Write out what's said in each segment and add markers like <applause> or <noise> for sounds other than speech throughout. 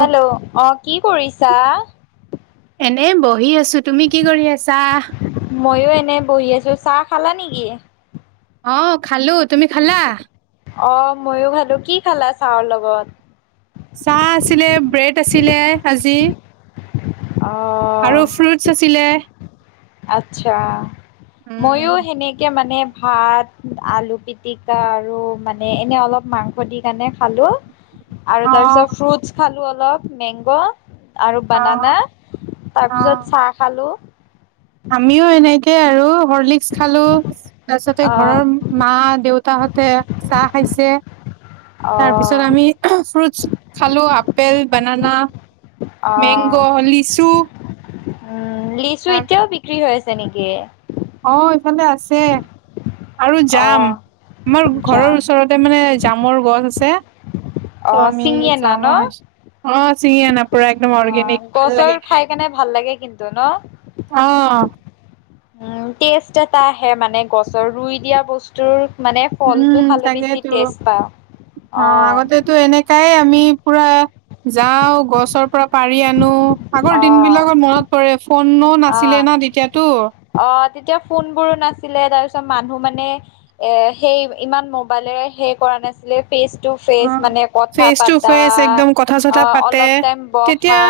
Hello অ কি কৰিছা- এনে বহি আছো তুমি কি কৰি আছা- মইও এনে বহি আছো চাহ খালা নেকি- অ' খালো তুমি খালা- অ' ময়ো খালো কি খালা চাহৰ লগত। চাহ আছিলে ব্ৰেড আছিলে আজি অ আৰু ফ্ৰুটছ আছিলে। আত্ছা উম ময়ো সেনেকে মানে- ভাত আলু পিটিকা আৰু মানে এনে অলপ মাংস দি কাৰণে খালোঁ- আৰু অ তাৰপিছত ফ্ৰুটচ খালোঁ অলপ মেংগ আৰু অ বানানা তাৰপিছত চাহ খালোঁ। আমিয়ো এনেকে আৰু। হৰ্লিক্স খালোঁ, তাৰ পিছতে অ ঘৰৰ মা দেউতাহত তে চাহ খাইছে। অ তাৰ পিছত আমি ফ্ৰুটচ খালোঁ আপেল, বানানা। মেংগ অ' লিচু উম' লেচু তাক এতিয়াও বি- বিক্ৰী হৈ আছে নেকি? অ' ইফালে আছে। আৰু অ জাম, আমাৰ যাম ঘৰৰ ওচৰতে মানে জামৰ গছ আছে। ত অ আমি ছিঙি আনা জামো ন খাইছোঁ। অ' ছিঙি আনা পুৰা অ' একদম অৰ্গেনিক <unintelligible> ভাল গছৰ লাগে খাই কেনে ভাল লাগে কিন্তু ন? অ' উম' টেষ্ট এটা আহে মানে গছৰ, ৰুই দিয়া বস্তুৰ মানে ফলটো উম' খালে বেছি তাকেইতো, টেষ্ট পাওঁ। অ' আগতেতো এনেকাই আমি পুৰা যাওঁ গছৰ পৰা পাৰি আনো। আগৰ দিন অ', বিলাকত মনত পৰে ফোনত অ' অ' তেতিয়া ফোন বোৰো নাছিলে। তাৰপিছত মানুহ মানে এ সেই ইমান মোবাইলেৰে সেই কৰা নাছিলে ফেচ টু ফেচ অ' মানে কথা ফেচ টু পাতা, ফেচ একদম কথা চথা অ' পাতে। অলপ টাইম তেতিয়া বহা।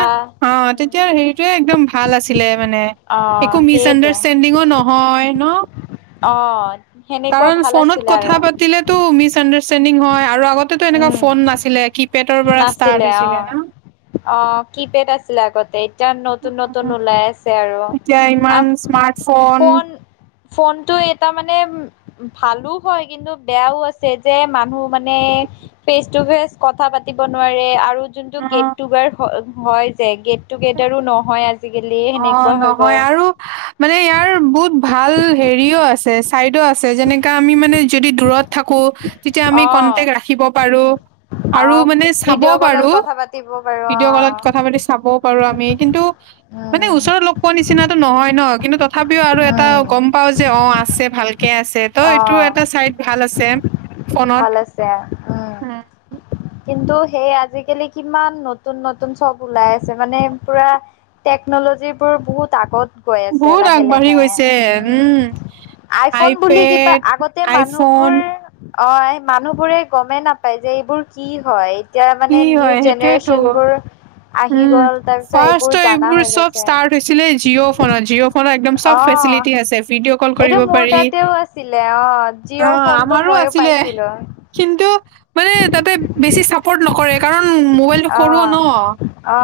অ' উম, তেতিয়া হেৰিটোয়ে একদম ভাল আছিলে মানে। অ', একো মিচ সেইটো আণ্ডাৰষ্টেণ্ডিং নহয় ন। অ', সেনেকুৱা কাৰণ ভাল ফোনত আছিলে কথা আৰু পাতিলে তো মিচআণ্ডাৰষ্টেণ্ডিং চেন্দিং হয় আৰু আগতেতো এনেকুৱা উম, ফোন নাছিলে কি নাছিলে অ', অ', কিপেড আছিলে আগতে এ যাৰ নতুন-নতুন ওলাই আছে তে আৰু এতিয়া ইমান আপ স্মাৰ্টফোন ফোন-ফোনটো এটা মানে <unintelligible> ভালো হয় কিন্তু বেয়াও আছে যে মানুহ মানে ফেচ টু ফেচ ফেচ কথা পাত পাতিব নোৱাৰে আৰু যোনটো অ গেট টুগ হয় যে গেট টুগেডাৰো নহয় আজি অ, নহয় আৰু মানে ইয়াৰ বহুত ভাল হেৰিও আছে চাইদো আছে যেনেকা আমি মানে যদি দূৰত থাকো তেতিয়া আমি অঁ কন্টেক্ট ৰাখিব পাৰোঁ আৰু অঁ মানে চাব ভিডিঅ' কলত পাৰো কথা পাতিব পাৰোঁ অঁ ভিডিঅ' কলত কথা পাতি চাবও পাৰো আমি কিন্তু মানে ওচৰত লগ পোৱা নিচিনাটো নহয় ন' কিন্তু তথা তথাপিও আৰু এটা গম পাও যে অ, আছে ভালকে আছে ত'এইটো অঁ এটা চাইড ভাল আছে ফোনত ভাল আছে উম কিন্তু সেই আজিকালি কিমান নতুন-নতুন চব ওলাই আছে মানে পুৰা টেকনল লজিবোৰ বহুত আগত গৈ আছে বহুত আগবাঢ়ি লাহে-লাহে গৈছে উম, আইফোন বুলি কিবা আইপেড আগতে আইফোন মানুহবোৰ অ, এই মানুহবোৰে গমেই নাপায় যে এইবোৰ কি হয়। এতিয়া কি মানে নিউ হয় সেইটোৱেইতো? জেনেৰেশ্যনবোৰ আহি উম, গ'ল তাৰপিছত ফাষ্টটো জানা এইবোৰ হৈ চব গৈছে ষ্টাৰ্ট হৈছিলে জিঅ ফোন জিঅ' ফোন একদম চব অ ফ্ৰে ফেচিলিটি আছে ভিডিঅ কল এইটো কৰিব মোৰ পাৰি তাতেও আছিলে অ অ, জিঅ' ফোনটো আমাৰো ময়ো আছিলে পাইছিলো কিন্তু মানে তাতে বেছি চাপৰ্ট নকৰে। কাৰণ মোবাইলটো সৰু অ', ন অ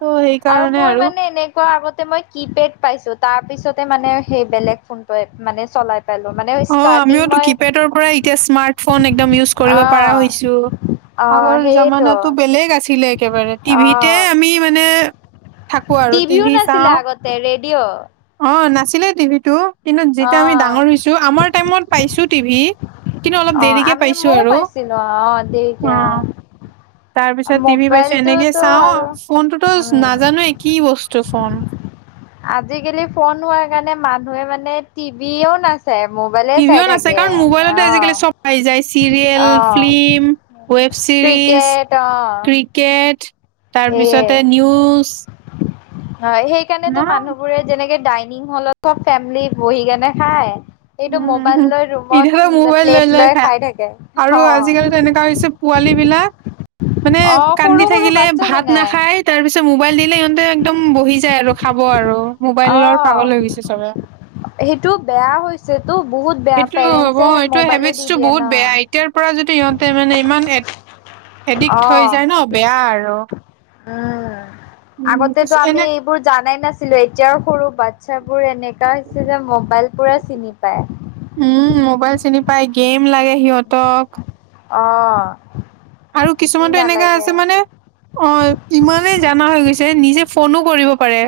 ত' আৰু সেইকাৰণে মই মানে এনেকুৱা আগত মই কিপেড পাইছো তাৰ পিছতে মানে সেই বেলেগ ফোন মানে চলাই পালোঁ মানে অ, ষ্টাৰ্টিং আমিওতো মই কিপেডৰ পৰা এতিয়া স্মাৰ্টফোন একদম ইউজ কৰিব পৰা অ' হৈছো। অ' আগৰ সেইটো জামানাটো বেলেগ আছ ছিলে একেবাৰে টিভিতে অ' আমি মানে থাকো আৰু টিভিও টিভি নাছিলে চাওঁ। আগতে ৰেডিঅ' অ নাছিলে টিভিটো কিন্তু যেতিয়া আমি অ' ডাঙৰ হৈছো আমাৰ টাইমত পাইছো টিভি কিন্তু অলপ অ' দেৰিকে আমি পাইছো ময়ও আৰু পাইছিলোঁ অ' দেৰিকে অ তাৰ পিছত টিভি পাইছো এনেকে মোবাইলটোতো চাওঁ আৰু ফোনটোতো উম নাজানোৱে কি বস্তু ফোন। আজিকালি ফোন হোৱাৰ কাৰণে মানুহে মানে টিভিও নাচায় মোবাইলে টিভিও চাই নাচাই থাকে কাৰণ মোবাইলতে আজিকালি চব পাই যায় চিৰিয়েল অ' ফিল্ম অ' ৱেব চিৰিজ ক্ৰিকেট অ' ক্ৰিকেট সেয়ে তাৰপিছতে নিউজ হয়, সেই না কাৰণেটো মানুহবোৰে যেনেকে ডাইনিং হলত ফেমিলি বহি কেনে খায়। এইটো মোবাইল উম লৈ ৰুমত কিছুমানে মোবাইল লৈ লৈ খাই আৰু অ আজিকালিটো এনেকুৱা হৈছে পোৱা পোৱালি বিলাক মানে অ কান্দি সৰু সৰু থাকিলে বাচ্ছা ভাত জানে নাখাই। তাৰ পিছত মোবাইল দিলে সিহঁতে একদম বহি যায় আৰু খাব আৰু অ মোবাইলৰ পাগল হৈ গৈছে চবে সেইটো বেয়া হৈছেতো বহুত বেয়া এইটো হ'ব পেৰেণ্টছে এইটো মোবাইলে দি হেবিটছটো দিয়ে ন বহুত বেয়া এতিয়াৰ পৰা যদি সিহঁতে মানে ইমান এদিক্ট অ হৈ যায় ন বেয়া আৰু উম, উম, আগতে পিছ তোৰ আমি এনে এইবোৰৰ জনাই নাছিলোঁ। এতিয়াও সৰু বাচ্ছা বোৰে এনেকা হৈছে যে মোবাইল পুৰা চিনি পায়। উম, মোবাইল চিনি পাই, গেম লাগে সিহঁতক। অহ' আৰু কিছুমানতো এনেকা আছে মানে অ' ইমানেই জানা হৈ গৈছে নিজে ফোনো কৰিব পাৰে।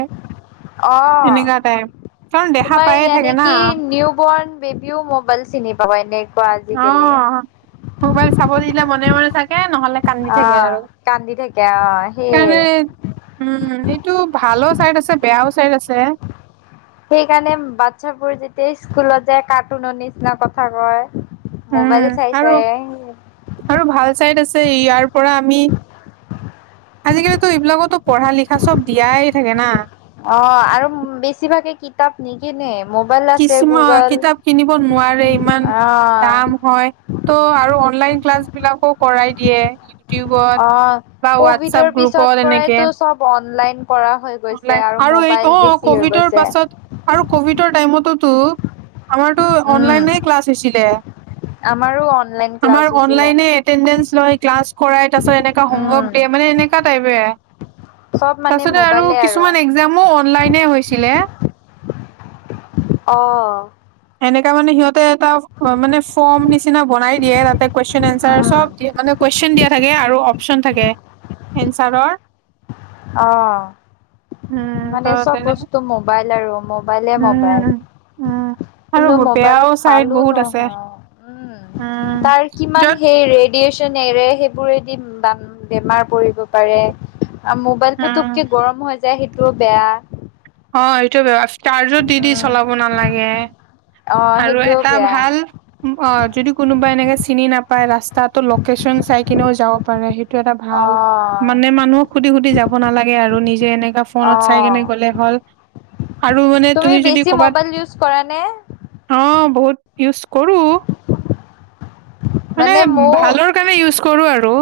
আহ এনেকা টাইপ। কাৰণ দেখা তোমাৰ পায়ে থাকে ইনে না কি নিউ বৰ্ণ বেবীও মোবাইল চিনি পাবা এনে অ' মোবাইল চাব দিলে মনে মনে চাই নহ'লে কান্দি থাকে অ', আৰু কান্দি থাকে অ', সেইয়ে। সেইকাৰণে উম, এইটো ভালোঁ চাইড আছে, বেয়াও চাইড আছে। সেই কাৰণে বাচ্ছাবোৰ যেতিয়া স্কুলত যায় কাৰ্টুনৰ নিচিনা কথা কয়। উম, মোবাইল চাই আৰু চাই ছে ইয়াৰ পৰা আমি আজিকালিতো এইবিলাকো পঢ়া লিখা চব দিয়াই থাকে না? অ আৰু বেছিভাগে কিতাপ নেকিনে কিছুমান কিতাপ কিনিব নোৱাৰে ইমান অ', দাম হয় ত' আৰু অনলাইন ক্লাছ বিলাকো কৰাই দিয়ে ইউটিউবত অ'। বা হোৱাটছপ কভিডৰ পিছত গ্ৰুপত এনেকে পৰাইতো চব অনলাইন কৰা হৈ গৈছে অনলাইন আৰু এই মোবাইল অ বেছি হৈ কভিডৰ গৈছে। পাছত আৰু কভিডৰ টাইমত টোতো অ আমাৰটো উম, অনলাইনে ক্লাছ হৈছিলে আমাৰো অনলাইন ক্লাছ আমাৰ হৈছিলে। অনলাইন এতেন্দেন্স লয় ক্লাছ কৰাই তাৰপাছত এনেকা হোমৱৰ্ক উম। দিয়ে মানে এনেকা টাইপে চব মানে তাৰপাছতে আৰু মোবাইলে কিছুমান একজামো অনলাইনে হৈছিলে অ। এনেকা মানে সিহঁতে এটা মানে ফৰ্ম নিচিনা বনাই দিয়ে তাতে কুৱেশন এনচাৰ উম। চব দিয়া মানে কুৱেশন দিয়া থাকে আৰু অপচন থাকে এনচাৰৰ অহ উম ত মানে চব তেনে বস্তু মোবাইল আৰু মোবাইলে মোবাইল উম উম আৰু কিন্তু মোবাইল বেয়াও চাইড ভালো বহুত আছে নহয়, উম উম তাৰ কিমান য'ত হে ৰে ৰেডিচন এৰে সেইবোৰেদি বেমাৰ পৰিব পাৰে আৰু মোবাইল উম পুতোকে গৰম হৈ যায় সেইটোও বেয়া অ এইটো <unintelligible> চাৰ্জত দি দি চলাব নালাগে অ', আৰু সেইটোও এটা বেয়া ভাল উম, অ যদি কোনোবা এনেকে চিনি নাপায় ৰাস্তাতো লোকেশ্যন চাই কিনেও যাব পাৰে সেইট এটা ভাল অ'। মানে মানুহক সুধি সুধি যাব নালাগে আৰু নিজে এনেকা ফোনত চাই অ', কেনে গ'লে হ'ল আৰু মানে তুমি যদি বেছি কৰ'বাত মোবাইল ইউজ কৰা নে? অ', বহুত ইউজ কৰো মানে ভালৰ কাৰণে ইউজ কৰো আৰু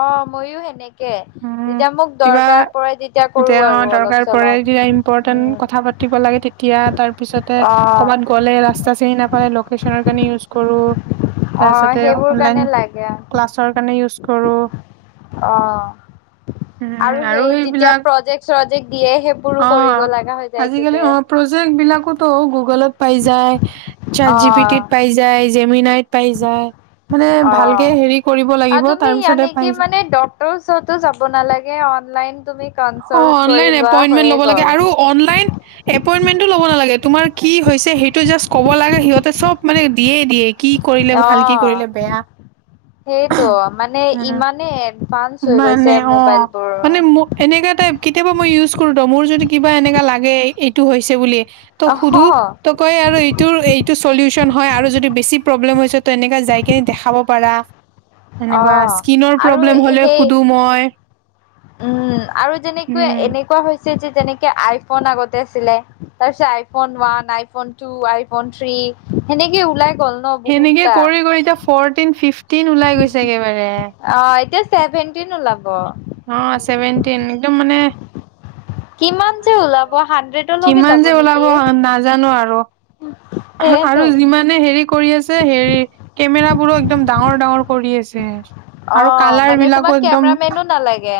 অ ', ময়ো সেনেক কে উম, যেতিয়া মোক কিবা দৰকাৰ পৰে তেতিয়া যে কৰো অ' আৰু দৰকাৰ অলপ পৰে চলপ কিবা ইম্পৰ্টেণ্ট উম। কথা তেতিয়া, তাৰ পিছতে অ', কবাত গ'লে ৰাস্তা চিনি নাপালে লোকেশ্যনৰ কাৰনে ইউচ কৰো, অ' তাৰপিছত সেইবোৰ কাৰণে অনলাইন লাগে ক্লাছ ৰ কাৰনে ইউজ কৰোঁ। অহ। উম, আৰু সেই যেতিয়া এইবিলাক প্ৰজেক্ট চজেক্ট দিয়ে সেইবোৰো কৰিব অ' লগা হৈ যায় এইটোতে তাকোতো গুগলত পাই যায়চট জি পি অ', টিত পাই যায়, জেমিনাইত পাই যায় মানে ভালকে অ'। হেৰি কৰিব আৰু লাগিব তাৰ পিছতে পাই যায় কতো যাব নালাগে অনলাইন তুমি অ', কনচাল্ট কৰি অনলাইন লোৱা এপইনমেন্ট হৈয়ে ল'ব লাগে গ'ল আৰু অনলাইন এপইনমেন্টতো ল'ব নালাগে তোমাৰ কি হৈছে সেইটো জাষ্ট ক'ব লাগে সিহঁতে চব মানে দিয়ে দিয়ে কি কৰিলে ভাল কি অ'। কৰিলে বেয়া সেইটো মানে উম। ইমানেই এডভান্স হৈ মানে গৈছে অ', মোবাইলবোৰ মানে ম এনেকা টাইপ কেতিয়াবা মই ইউজ কৰো ত মোৰ যদি কিবা এনেকা লাগে এইটো হৈছে বুলি ত সুধো অহ। ত কয় আৰু এইটোৰ এইটো চলিউচন হয়, আৰু যদি বেছি প্ৰব্লেম হৈ তো এনেকা যায় কেনে দেখাব পাৰা, এনেকুৱা অ', ইচকিনৰ আৰু প্ৰব্লেম হ'লে সেই সুধো মই। উম, আৰু যেনেকুৱা উম এনেকুৱা হৈছে যে, যেনেকে আইফোন আগতে আছিলে তাৰ পিছত iPhone one, iPhone two, iPhone three সেনেকে ওলাই গ'ল ন সেনেকে বহুতটা। কৰি, কৰি এতিয়া ফৰটিন, ফিফটিন ওলাই গৈছে একেবাৰে ছেভেন্টিন ওলাব। অ ছেভেনটিন একদম মানে কিমান যে ওলাব হাণ্ড্ৰেডলৈকে কিমান যাব যে, ওলাব নেকি নাজানো আৰু সেইটো। আৰু যিমানে হেৰি কৰি আছে হেৰি কেমেৰা বোৰো একদম ডাঙৰ, ডাঙৰ কৰি আছে। আৰু অ', কালাৰ মানে তোমাক বিলাকো একদম কেমেৰামেনো নালাগে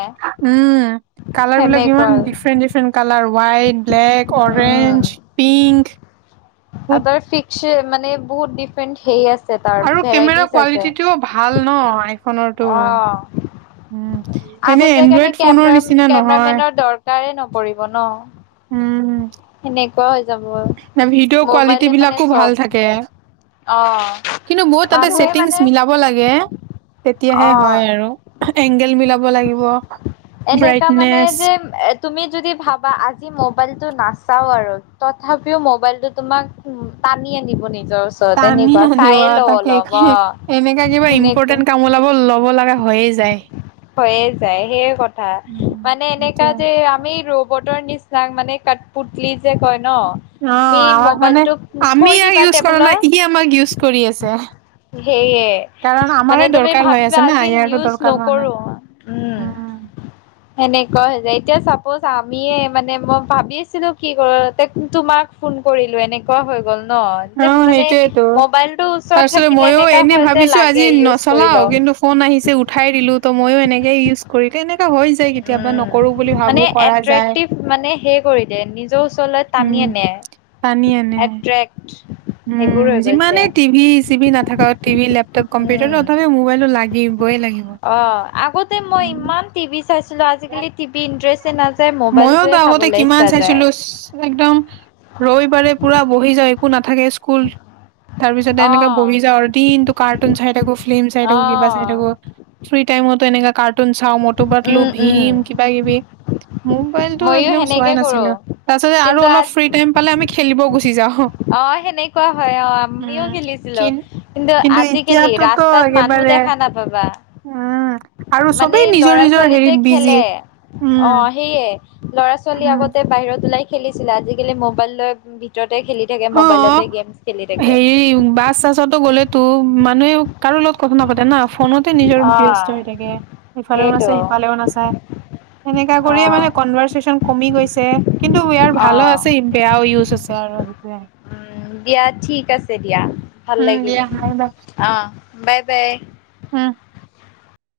উম। কালাৰ বিলাক সেনেকুৱা ইমান আৰু different different colour white, black, um. Orange, pink. আৰু বহুত তাৰ ফিক্স মানে বহুত ডিফাৰেণ্ট হেই আছে তাৰ আৰু কেমেৰা ভেৰাইটিজ আছে। কোৱালিটিটোও ভাল ন? আইফোনৰটো অ'। উম, এনে আগত যাই কাৰণে এনড্ৰইড ফোনৰ কেমেৰা নিচিনা নহয়। কেমেৰামেনৰ দৰকাৰে নপৰিব ন উম। সেনেকুৱা হৈ যাব ন ভিডিঅ' কোৱালিটী মোবাইলে মানে বিলাকো ভাল চব থাকে। অ কিন্তু বহুত তাতে মানুহে ছেটিংছ মানে মিলাব লাগে কে তেতিয়াহে অ হয়, আৰু এংগেল মিলাব লাগিব। এনেকা মানে ব্ৰাইটনেচ যে, এ তুমি যদি ভাবা আজি মবাইলটো নাচাও আৰু তথাপিও মোবাইলটো তোমাক টানি আনিব নে টানি আনিব তাকে অ এনেকা কিবা সেনেকুৱা ইম্পৰ্টেন্ট কাম ওলাব ল'ব লগা হ হয়ে যায়। হয়ে যায় সেইয়ে কথ থা উম, মানে এনেকা সেইটোৱে। যে, আমি ৰবটৰ নিচাক মানে কাট পুতলি যে, কয় ন অ', তুমি আমাক মানে মোবাইলটো আমি থৈ ইয়াক দিবা ইউজ কৰা টেবুলত নাই, ই আমাক ইউজ কৰি আছে। সেয়ে কাৰণ আমাৰে মানে তুমি দৰকাৰ হৈ ভাবিবা আছে না, আজি ইয়াৰতো নিউজ দৰকাৰ হোৱা নাই। নকৰো উম। সেনেক ক যে, এতিয়া চাপজ আমিয়ে মানে মই ভাবি আছিলো কি কৰ তোমাক ফোন কৰিল এনেকুৱা হৈ গ'ল। ন তে অ', মানে সেইটোয়েতো। মবাইলটো ওচৰত তাৰপিছতে থাকিলে মইও এনেকা এনে হয়, যে, ভাবিছো আজি লাগে ইউজ কৰি নচলাও লওঁ। কিন্তু ফোন আহিছে উঠাই দিলো তো ময়ো এনেকে ইউজ কৰিলো এনে উম মানে কৰা যায় একট্ৰেকটিভ মানে হেই কৰি দেই নিজৰ ওচৰলৈ উম তানি নে টানি আনে একট্ৰেক্ট উম যিমানে টিভি চিভি নাথাক টিভি লেপটপ কম্পিউটাৰও উম তথাপি মোবাইলো লাগে অ আগতে মই উম ইমান টিভি চাইছো আজিকালি টিভি ইন্টাৰেষ্টে নাযায় মইওতো মোবাইলটোয়ে আগতে চাবলৈ কিমান ইচ্ছা যায় চাইছিলো একদম ৰবিবাৰে পুৰা বহি যায় একো নাথাকে স্কুল তাৰ পিছতে এনেকে অ', বহি যাও আৰু দিনতো কাৰ্টুন চাই থাকো ফ্লিম চাই থাকো কিবা চাই অ', থাকো ফ্ৰী টাইমত তো এনেকা কাৰ্টুন চাও মটু পাটলু উম, উম, ভীম কিবা কিবি ম মবাইল টো ময়ো একদম চোৱাই সেনেকে কৰো নাছিলো তাৰ পাছতে আৰু কিন্তু অলপ আজ ফ্ৰী টাইম পালে আমি খেলিব গুচি যাওঁ অ সেনেকুৱা হয় অ আমিও উম খেলিছিলো কিন কিন্তু আজিকালি এতিয়াতোতো ৰাস্তাত মানুহ একেবাৰে দেখা খানা পাবা উম আৰু মানে চবেই নিজৰ লৰা নিজৰ ছোৱালীতেে হেৰিত বিজি খেলে অ উম সেয়ে ল'ৰা ছোৱালী উম আগতে বাহিৰত ওলাই খেলিছিলে আজিকালি মোবাইল লৈ ভিতৰত অ হেৰি বাছ চাছতো গ'লেতো মান মানুহে কাৰো লগত কথা নাতে না ফোনতে নিজৰ ব্যস্ত অ', হৈ থাকে সফালেও নাচায় সেইটো। সিফালেও নাচায় সেনেকা কৰিয়ে অঁ মানে কনভাৰ্চচন কমি গৈছে কিন্তু ইয়াৰ ভালো অঁ আছে বেয়াও ইউজ আছে আৰু সেইটোৱে। উম দিয়া ঠিক আছে দিয়া ভাল উম লাগিল দিয়া। Bye bye. অ বাই বাই উম